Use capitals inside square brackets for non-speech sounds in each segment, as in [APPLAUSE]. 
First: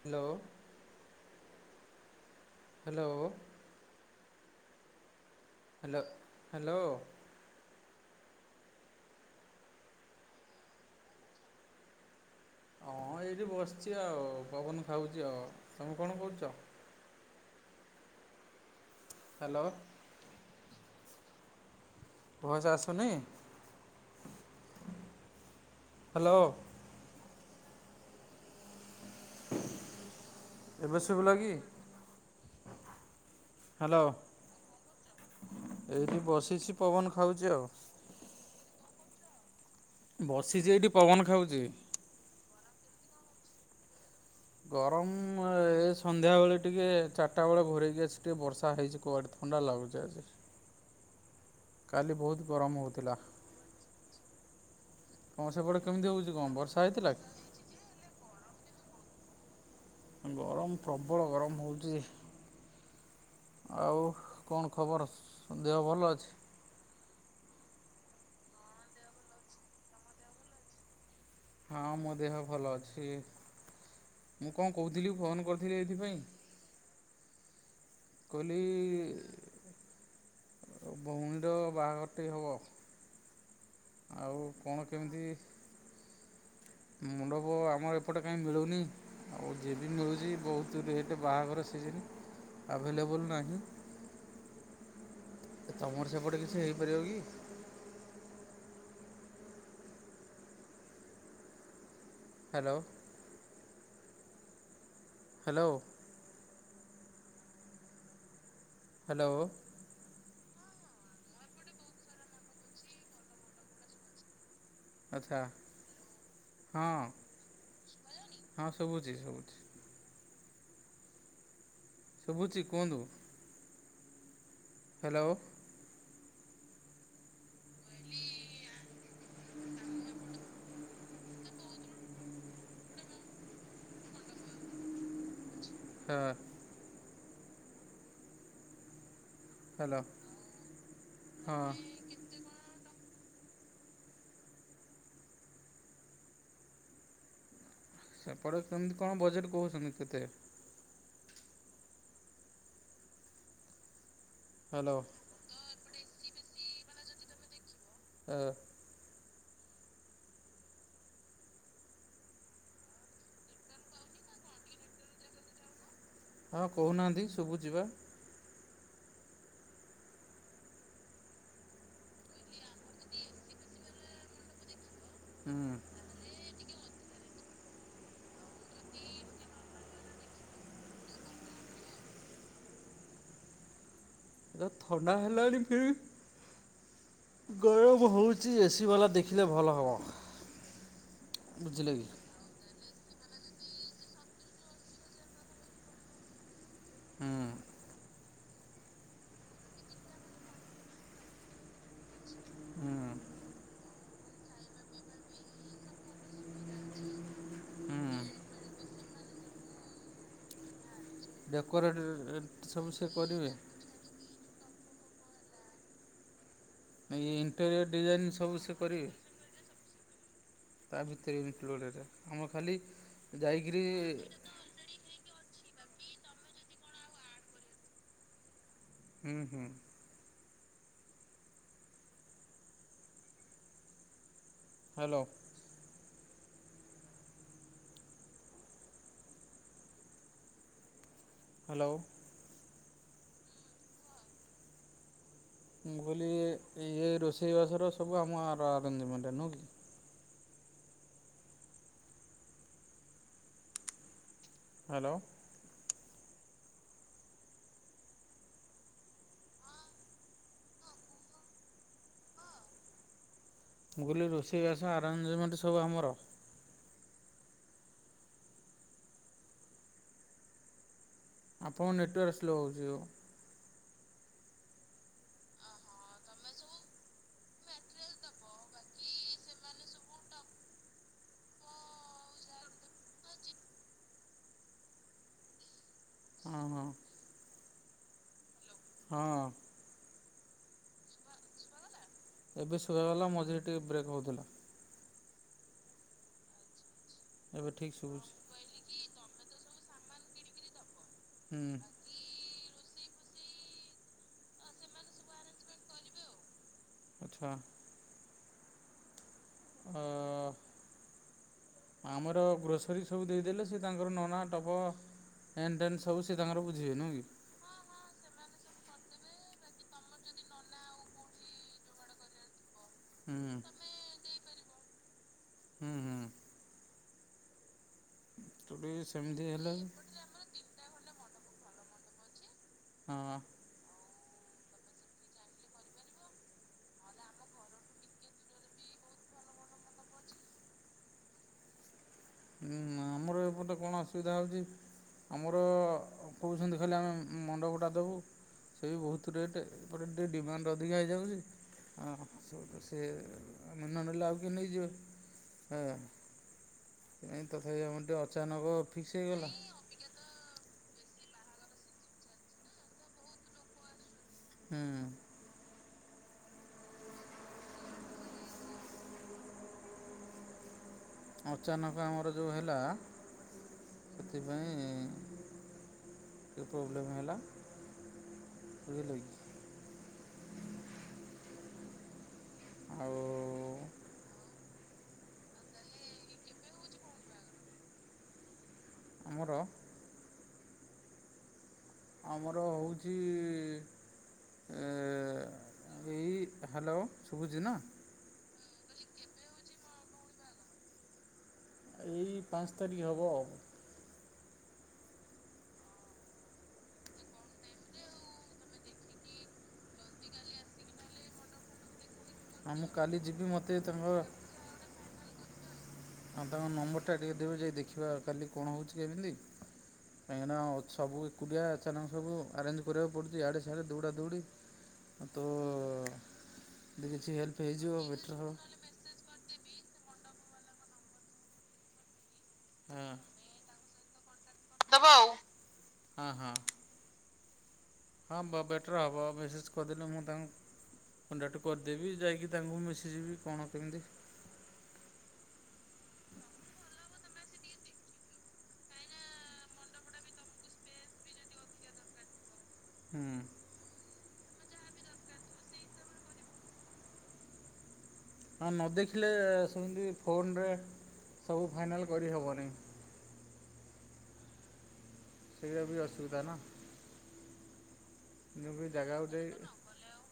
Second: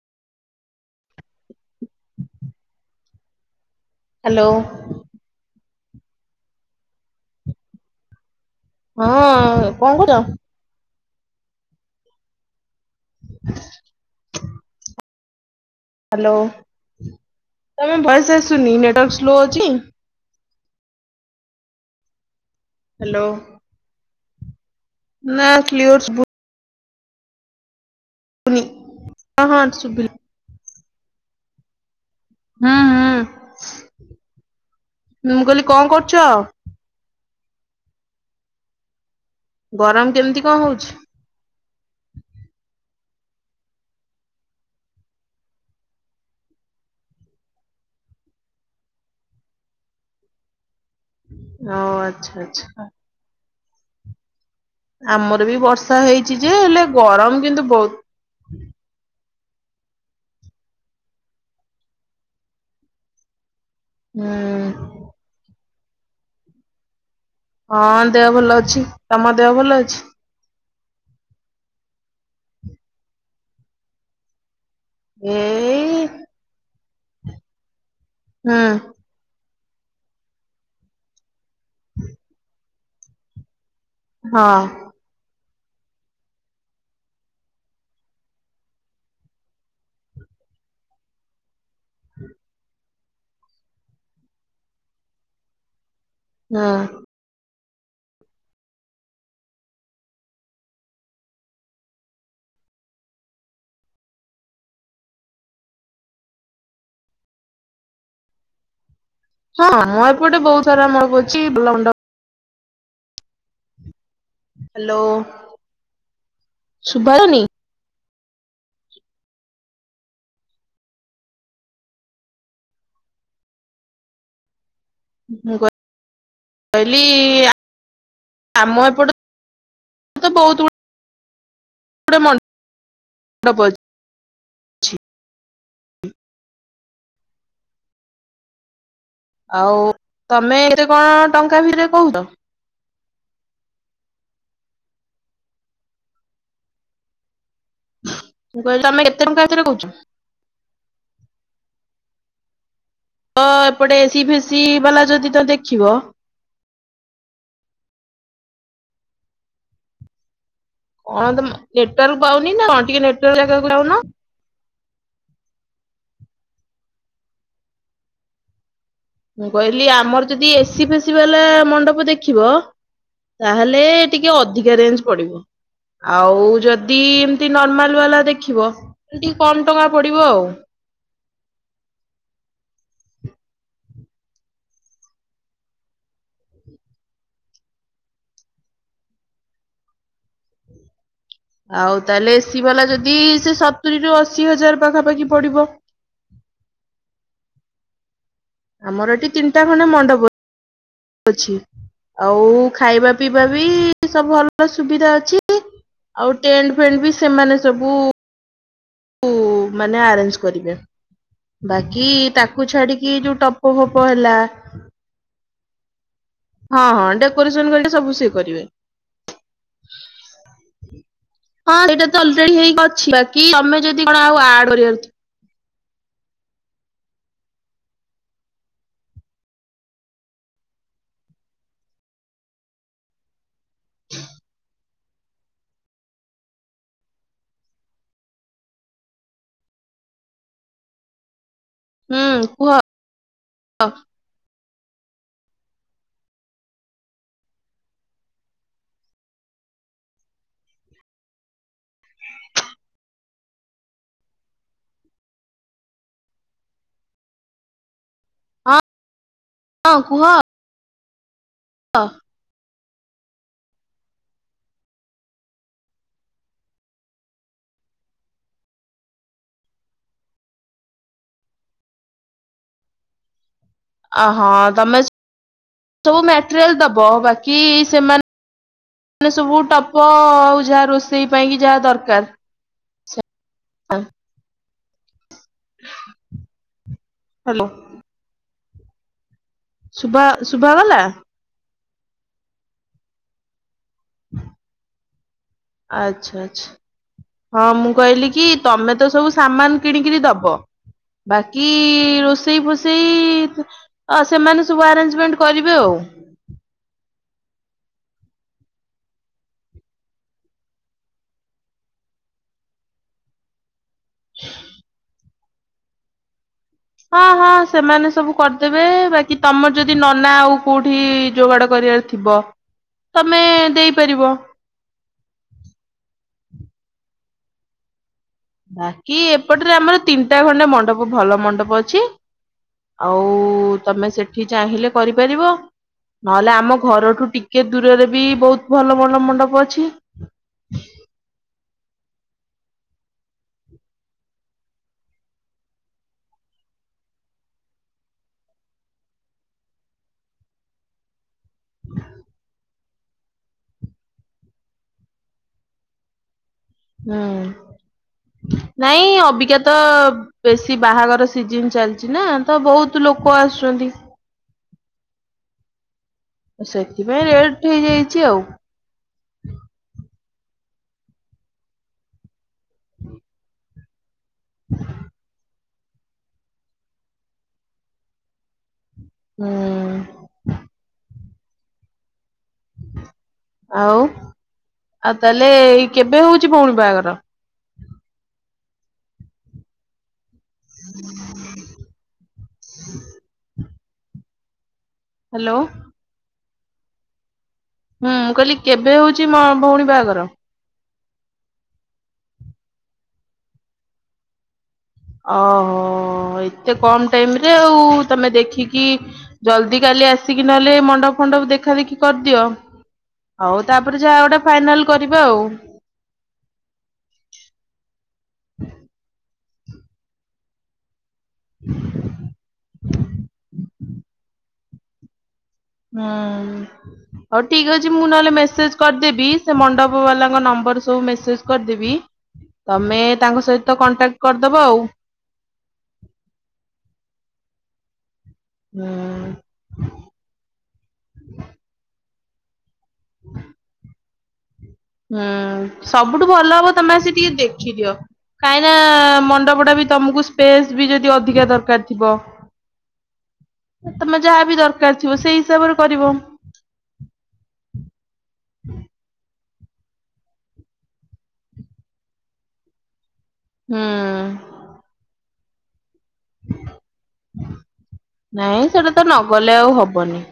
Hello hello hello hello hello ହଁ କଣ କରୁଚ? ହଁ ଏଇଠି ବସିଚି ଆଉ ପବନ ଖାଉଚି ଆଉ ତମେ କଣ ହ୍ୟାଲୋ କରୁଚ? ତମ ଭଏସ ଆସୁନି ନେଟୱାର୍କ ସ୍ଲୋ ହ୍ୟାଲୋ ଅଛି। ଭଏସ ଆସୁନି? ହ୍ୟାଲୋ ନା କ୍ଲିୟର ସୁବୁ ହ୍ୟାଲୋ ନି ହଁ ହଁ ସୁବିଲା। ଏବେ ସୁବିଲା କି? ହୁଁ ହୁଁ ହ୍ୟାଲୋ ମୁଁ କହିଲି କଣ କରୁଛ? ଖାଉଚି ଆଉ। ଗରମ କେମିତି କଣ ବସିଚି ହଉଛି? ଏଇଠି ପବନ ଖାଉଚି। ଗରମ ଏ ସନ୍ଧ୍ୟା ବେଳେ ଟିକେ ଚାରିଟା ବେଳେ ଘୋରେଇକି ଆସି ଟିକେ ବର୍ଷା ହେଇଚି କୁଆଡେ ତ ଥଣ୍ଡା ଲାଗୁଚି ଆଜି। ଓ କାଲି ବହୁତ ଆଚ୍ଛା ଗରମ ଆଚ୍ଛା। ହେଉଥିଲା। ତମ ଆମର ବି ସେପଟେ ବର୍ଷା କେମିତି ହେଉଛି ହେଇଚି କଣ ଯେ ବର୍ଷା ହେଲେ ହେଇଥିଲା କି? ଗରମ କିନ୍ତୁ ବୋହୁତ। ଗରମ ପ୍ରବଳ ଗରମ ହୋଉଚି। ଆଉ ହୁଁ କଣ ଖବର ଦେହ ଭଲ ଅଛି? ହଁ ଦେହ ଭଲ ଅଛି ତମ ଦେହ ଭଲ ଅଛି? ହଁ ମୋ ଦେହ ଭଲ ଅଛି। ମୁଁ କଣ କୋହୁଥିଲି ଫୋନ୍ କରିଥିଲି ଏଇ ଏଇଥିପାଇଁ କହିଲି ହୁଁ ଭଉଣୀର ବାହାଘର ଟିକେ ହବ। ଆଉ ହଁ କଣ କେମିତି? ମଣ୍ଡପ ଆମର ଏପଟେ କାହିଁ ମିଳୁନି ଆଉ ଯିଏ ବି ମିଳୁଚି ବୋହୁତ ରେଟ୍ ବାହାଘର ସିଜି ହୁଁ ଆଭେଲେବୁଲ ନାହିଁ। ତମର ସେପଟେ କିଛି ହୁଁ ହେଇପାରିବ କି? ହ୍ୟାଲୋ। ହ୍ୟାଲୋ। ହ୍ୟାଲୋ ହଁ ଆମ ଏପଟେ ବୋହୁତ ସାରା ମଣ୍ଡପ ଅଛି। ଲ ହ୍ୟାଲୋ ଆଚ୍ଛା ହଁ ସୁଭା ଯାଉନି? ହଁ ସବୁଚି ସବୁଚି। ସୁବୁଚି କୁହନ୍ତୁ। ହ୍ୟାଲୋ। ମୁଁ କହିଲି ଆମ ଏପଟେ ବୋହୁତ ଗୋ ଟେ ମଣ୍ଡପ ଅଛି। [INAUDIBLE] ହଁ। ଆଉ ହ୍ୟାଲୋ ତମେ ଏତେ କଣ ଟଙ୍କା ହଁ ଭି [UNINTELLIGIBLE] କୋହୁଚ। ସେପଟେ ମୁଁ କହିଲି କେମତି ତମେ କଣ କେତେ ଟଙ୍କା ବଜେଟ ଭିତରେ କହୁଛ? କୋହୁଚନ୍ତି କେତେ? ତ ଏପଟେ ଏସିି ଫେସି ହ୍ୟାଲୋ ବାଲା ଯଦି ତ ଦେଖିବ। ହଁ। କଣ ତମ ନେଟୱାର୍କ ପାଉନି ନା କଣ ଟିକେ ନେଟୱାର୍କ ଜାଗାକୁ ଯାଉନ। ହଁ କୋହୁନାହାନ୍ତି ଶୁବୁଚି ପା। ମୁଁ କହିଲି ଆମର ଯଦି ଏସି ଫେସି ବାଲା ମଣ୍ଡପ ଦେଖିବ। ତାହେଲେ ଟିକେ ଅଧିକା ରେଞ୍ଜ ପଡିବ ହୁଁ ଆଉ ଯ ଦି ଏମତି ନର୍ମାଲ ବାଲା ଦେଖିବ ତାହେଲେ ଟିକେ କମ୍ ଟଙ୍କା ପଡିବ ଆଉ। ସ ସ ସ ତ ଥଣ୍ଡା ହେଲାଣି କି? ଗରମ ହୋଉଚି ଏସି ବାଲା ଦେଖିଲେ ଭଲ ହବ। ଆଉ ତାହେଲେ ଏସି ବାଲା ଯ ବି ସେ ସତୁରିରୁ ଅସି ହଜାର ପାଖା ପାଖି ପଡିବ। ହୁଁ। ଆମର ଏଠି ତିନିଟା ଖଣ୍ଡେ ମଣ୍ଡପ ଅଛି। ଆଉ ଖାଇବା ପିଇବା ବି ସବୁ ଭଲ ସୁବିଧା ଅଛି। ଆଉ ଟେଣ୍ଟ ଫେଣ୍ଟ ବି ସେମାନେ ସବୁ ସବୁ ମାନେ ଆରେଞ୍ଜ କରିବେ। ବାକି ତାକୁ ଡେକୋରେଟ୍ ସବୁ ସେ ଛାଡିକି ଯୋଉ କରିବେ। ଟପ ଫପ ହେଲା ହଁ ହଁ ଏଇ ଡେକୋରେସନ ଇଣ୍ଟେରିୟର୍ ହେରିକା ସବୁ ଡିଜାଇନ୍ ସିଏ କରିବେ। ସେ ତା ଭିତରେଇ ହଁ ଇନ୍କ୍ଲୁଡ ସେଇଟା ଏଟା ତ ଆମର ଅଲରେଡି ଖାଲି ହେଇକି ଅଛି ବାକି ତମେ ଯାଇକିରି ଯଦି କଣ ଆଉ ଆଡ କରିବାର ଥି ହୁଁ ହୁଁ। ହାଲୋ। ହ୍ୟାଲୋ ହୁଁ କୁହ ଅ? ମୁଁ କହିଲି ଏଇ ରୋଷେଇବାସର ସବୁ ଆମ ର ଆ ଆରେଞ୍ଜମେଣ୍ଟ ନୁହୁଁ କି? ହାଲୋ। ହଁ କୁହ? ହ। ମୁଁ କହିଲି ରୋଷେଇବାସ ଆରେଞ୍ଜମେଣ୍ଟ ସବୁ ଆମର ଆପଣ ନେଟୱାର୍କ ସ୍ଲୋ ହୋଉଚି ଯୋଉ ଅହଁ ତମେ ସବୁ ମଟେରିଆଲ ଦବ। ବାକି ସେମାନେ ମାନେ ସବୁ ଟପ, ଆଉ ଯାହା ରୋଷେଇ ପାଇଁ କି ଯାହା ଦରକାର। ସେ [INAUDIBLE] ଆ। ହଁ ହଁ। ହାଲୋ। ହଁ। ବା ଶୁଭା ଗଲା? ଏବେ ଶୁଭା ଗଲା। ମଝିରେ ଟିକେ ବ୍ରେକ୍ ହୋଉଥିଲା। ଆଛା ଆଛା ହଁ ଏବେ ମୁଁ ଠିକ୍ କହିଲି ଶୁଭୁଛି କି ତମେ ତ ସବୁ ସାମାନ କିଣିକିରି ଦବ ବାକି ହୁଁ। ରୋଷେଇ ସେଇ ଫୋସେଇ ଆ ସେମାନେ ସବୁ ଆରେଞ୍ଜମେଣ୍ଟ କରିବେ ଆଉ। ଆଛା। ଅ ଆମର ଗ୍ରୋସରୀ ସବୁ ଦେଇଦେଲେ ସିଏ ତାଙ୍କର ନନା ଟପ ହେନ୍ ଦେନ୍ ସବୁ ସିଏ ତାଙ୍କର ବୁ ହଁ ହଁ ସେମାନେ ସବୁ କରିଦେବେ ବାକି ତମର ଯଦି ନନା ଆଉ କୋଉଠି ଯୋଗାଡ କରିବାର ଥିବ ତମେ ହୁଁ। ଦେଇପାରିବ। ହୁଁ ହୁଁ। ତ ଟିକେ ବାକି ସେମିତି ଏପଟରେ ହେଲେ ଆମର ତିନିଟା ଖଣ୍ଡେ ମଣ୍ଡପ ଭଲ ମଣ୍ଡପ ଅଛି। ଆଉ ହଁ ତମେ ସେଠି ଚାହିଁଲେ କରିପାରିବ। ନହେଲେ ଆମ ଘରଠୁ ଟିକେ ଦୂରରେ ବି ବହୁତ ଭଲ ଭଲ ମଣ୍ଡପ ଅଛି। ହୁଁ ଆମର ଏପଟେ କଣ ଅସୁବିଧା ହୋଉଚି ଆମର କୋହୁଛନ୍ତି ଖାଲି ଆମେ ମଣ୍ଡପଟା ଦେବୁ। ସେଇ ବହୁତ ରେଟ୍ ଏପଟେ ଟିକେ ଡିମାଣ୍ଡ ଅଧିକା ହେଇଯାଉଛି ଆ ଚୋଉଦଶ ସେ ଆମେ ନନେଲେ ଆଉ କିଏ ନେଇଯିବେ ପାଇବାନି। ହୁଁ ନାଇଁ ଫିକ୍ସ ହେଇଗଲା ଅବିକା ତ ବେଶି ସି ବାହାଘର ସିଜିନ ଚାଲିଚି ନା ତ ବହୁତ ଲୋକ ଆସୁଚନ୍ତି। ହୁଁ। ସେଥିପାଇଁ ରେଟ ହେଇଯାଇଚି ଆଉ। ଅଚାନକ ଆମର ଯୋଉ ହେଲା ସେଥିପାଇଁ [INAUDIBLE] କେ ପ୍ରୋବ୍ଲେମ ହେଲା [INAUDIBLE] ଶୋଇପଇଲକି? ହୁଁ ଆଉ ଆଉ ତାହେଲେ ଏଇ କେବେ ହଉଛି ଭଉଣ ବାହାଘର ଆମର? ହୁଁ ଆମର ହଉଚି ହ୍ୟାଲୋ ଏଇ ହ୍ୟାଲୋ। ଶୁଭୁଛି ନା ହୁଁ ମୁଁ କହିଲି କେବେ ହଉଛି ମ ଭଉଣୀ ବାହାଘର? ଏଇ ପାଞ୍ଚ ତାରିଖ ହବ ଆଉ ଓହୋ ଏତେ କମ ଟାଇମ ରେ ଆଉ ତମେ ଦେଖିକି ଜଲଦି କାଲି କାଲି ଆସିକି ନହେଲେ ମଣ୍ଡପ ଫଣ୍ଡପ ଦେଖା ଦେଖି କରିଦିଅ ହଁ ମୁଁ କାଲି ଯିବି ହଉ ମୋତେ ତାପରେ ତାଙ୍କ ଯାହା ଗୋଟା ଫାଇନାଲ କରିବା ଆଉ ହଁ ତାଙ୍କ ନମ୍ବର ଟା ଟିକେ ଦେବେ ଯାଇ ଦେଖିବାଉ କାଲି କଣ ହଉଛି କେମିତି କାହିଁକିନା ସବୁ ଏକୁଡି ଆଚାନକ ସବୁ ଆରେଞ୍ଜ କରିବାକୁ ପଡୁଛି ଆଡେ ସେ ହିଆଡେ ଦୌଡ଼ା ଦୌଡି ହୁଁ ହଉ ହେଲ୍ପ ଠିକ ଅଛି ହେଇଯିବ ମୁଁ ନହେଲେ ବେଟର୍ ହେବ। ମେସେଜ କରିଦେବି ସେ ମଣ୍ଡପ ବାଲାଙ୍କ ନମ୍ବର ସବୁ ମେସେଜ କରିଦେବି ତମେ ହଁ ତାଙ୍କ ସହିତ କଣ୍ଟାକ୍ଟ କରିଦବ ଆଉ ହଁ ହଁ ହଁ ବା ହୁଁ ବେଟର ହବ ମେସେଜ କରିଦେଲେ ମୁଁ ତାଙ୍କୁ କଣ୍ଟାକ୍ଟ କରିଦେବି ଯାଇକି ତାଙ୍କୁ ମି ଶିଯିବି କଣ କେମିତି ହୁଁ ସବୁଠୁ ଭଲ ହବ ତମେ ଆସି ଟିକେ ଦେଖିଦିଅ କାହିଁ ନା ମଣ୍ଡପ ଟା ବି ତମକୁ ସ୍ପେସ ବି ଯଦି ଅଧିକା ଦରକାର ଥିବ ହୁଁ। ଯାହା ବି ଦରକାର ଥିବ ସେଇ ହିସାବରେ କରିବ। ହଁ ନ ଦେଖିଲେ ଫୋନରେ ସବୁ ଫାଇନାଲ କରିହେବନି ହୁଁ। ସେଇଟା ବି ଅସୁବିଧା ନା ନାଇଁ ମୁଁ ବି ସେଟା ତ ଜାଗାକୁ ଯାଇ ନଗଲେ ଆଉ ହବନି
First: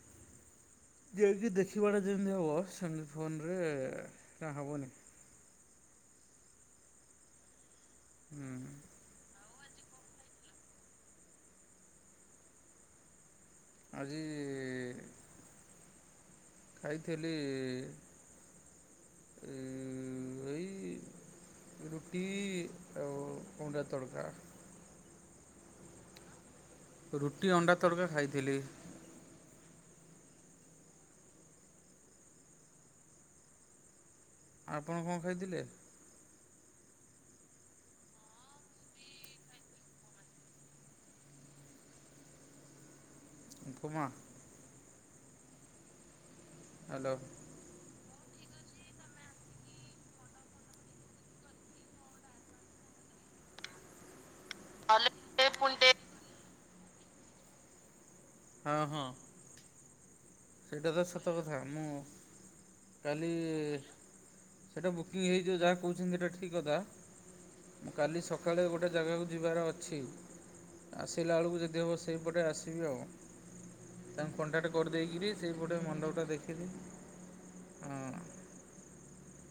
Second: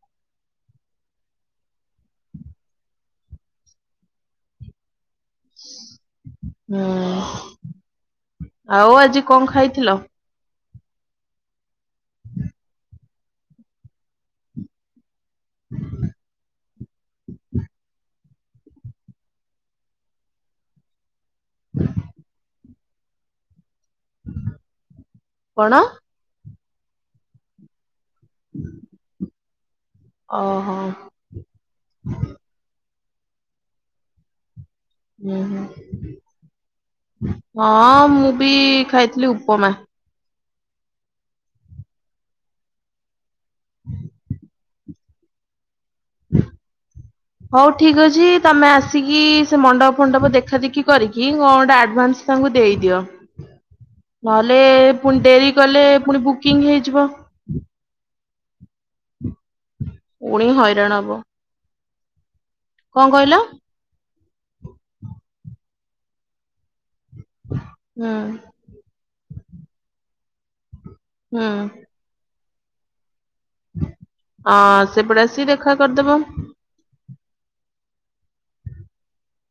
[UNINTELLIGIBLE] ଯାଇକି ଦେଖିବା ଟା ଯେମତି ହବ ସେମିତି ଫୋନରେ ଆ ହବନି। ହୁଁ ହୁଁ ଆଉ ଆଜି କଣ ଖାଇଥିଲ? ଆଜି ଖାଇଥିଲି ଏଇ ରୁଟି ଆଉ ଅଣ୍ଡା ତଡ଼କା। କଣ? ରୁଟି ଅଣ୍ଡା ତଡ଼କା ଖାଇଥିଲି। ଓହୋ। ଆପଣ କଣ ହୁଁ ଖାଇଥିଲେ ହୁଁ। ହଁ ମୁଁ ବି ଖାଇଥିଲି ଉପମା। ଉପମା। ହ୍ୟାଲୋ ହଉ ଠିକ ଅଛି ତମେ ଆସିକି ସେ ମଣ୍ଡପ ଫଣ୍ଡପ ଦେଖା ଦେଖି କରିକି କଣ ଗୋଟେ ଆଡଭାନ୍ସ ତାଙ୍କୁ ଦେଇଦିଅ। ନହେଲେ ପୁଣି ଡେରି କଲେ ପୁଣି ବୁକିଂ ହେଇଯିବ ହଁ ହଁ। ପୁଣି ସେଇଟା ହଇରାଣ ତ ହବ ସତ କଥା ମୁଁ କଣ କାଲି କହିଲ? ସେଟା ବୁକିଂ ହେଇଯିବ ଯାହା କହୁଛନ୍ତି ସେଟା ଠିକ କଥା ମୁଁ ହୁଁ କାଲି ସକାଳେ ଗୋଟେ ଜାଗାକୁ ଯିବାର ଅଛି ଆସିଲା ହୁଁ ବେଳକୁ ଯଦି ହବ ସେଇପଟେ ଆସିବି, ଆଉ ହଁ ସେପଟେ ଆସିଵେ ଗୋଟେ ମଣ୍ଡପଟା ଦେଖିଲି, ଅଁ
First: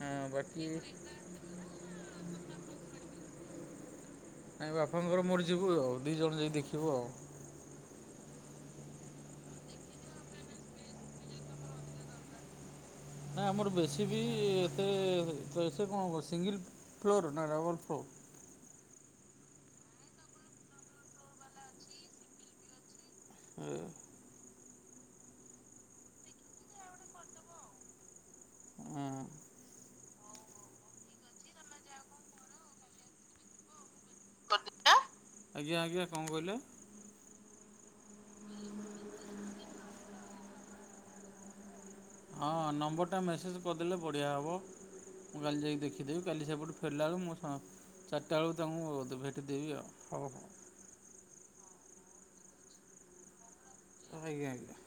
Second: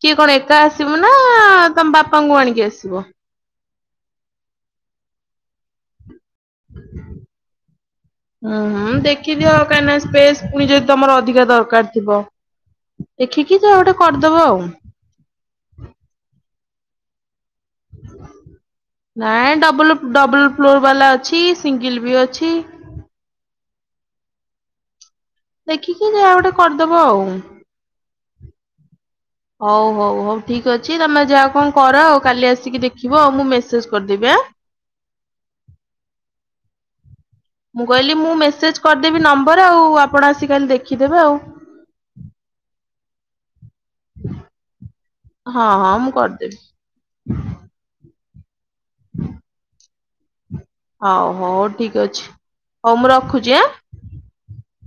କିଏ କଣ ଏକା ଆସିବ ନା, ତମ ବାପାଙ୍କୁ ଆଣିକି ଆସିବ? ନାଇ ବାପାଙ୍କର ମୋର ଯିବୁ ଆଉ, ଦି ଜଣ ଯାଇ ଦେଖିବୁ ଆଉ ହୁଁ ହଁ ଦେଖିଦିଅ କାହିଁକିନା, ସ୍ପେସ ପୁଣି ଯଦି ତମର ଅଧିକା ଦରକାର ଥିବ ନାଇଁ, ଦେଖିକି ଆମର ଯାହା ଗୋଟେ ବେଶୀ ବି କରିଦବ ଆଉ। ଏତେ ସେ କଣ ସିଙ୍ଗଲ ଫ୍ଲୋର ନା ଡବଲ ଫ୍ଲୋ ନାଇଁ ଡବଲ, ଡବଲ ଫ୍ଲୋର ବାଲା ଅଛି, ସିଙ୍ଗଲ ବି ଅଛି। ଆ। [UNINTELLIGIBLE] ଦେଖିକି ଯାହା ଗୋଟେ କରିଦବୁ ଆଉ ହଉ ହଉ ହଉ ଠିକ ଅଛି ତମେ ଯାହା କଣ କର ଆଉ କାଲି ଆସିକି ଦେଖିବ ଆଉ ମୁଁ ମେସେଜ କରିଦେବି ଆଁ। ଆଜ୍ଞା, ଆଜ୍ଞା କଣ କହିଲେ? ମୁଁ କହିଲି ମୁଁ ମେସେଜ କରିଦେବି ନମ୍ବର ଆଉ ଆପଣ ଆସି କାଲି ଦେଖିଦେବେ ଆଉ। ହଁ ନମ୍ବରଟା ମେସେଜ କରିଦେଲେ ବଢିଆ ହବ। ମୁଁ କାଲି ହଁ ଯାଇକି ହଁ ମୁଁ ଦେଖିଦେବି, କାଲି କରିଦେବି ସେପଟୁ ଫେରିଲା ବେଳ ମୁଁ ସଂ ଚାର ଚାରିଟା ବେଳକୁ ତମକୁ ଭେଟିଦେବି ଆଉ, ହଉ ହଉ। ହଉ, ହଉ ଠିକ ଅଛି, ହଉ ମୁଁ ରଖୁଛି ଆଁ। ଆଜ୍ଞା ଆଜ୍ଞା।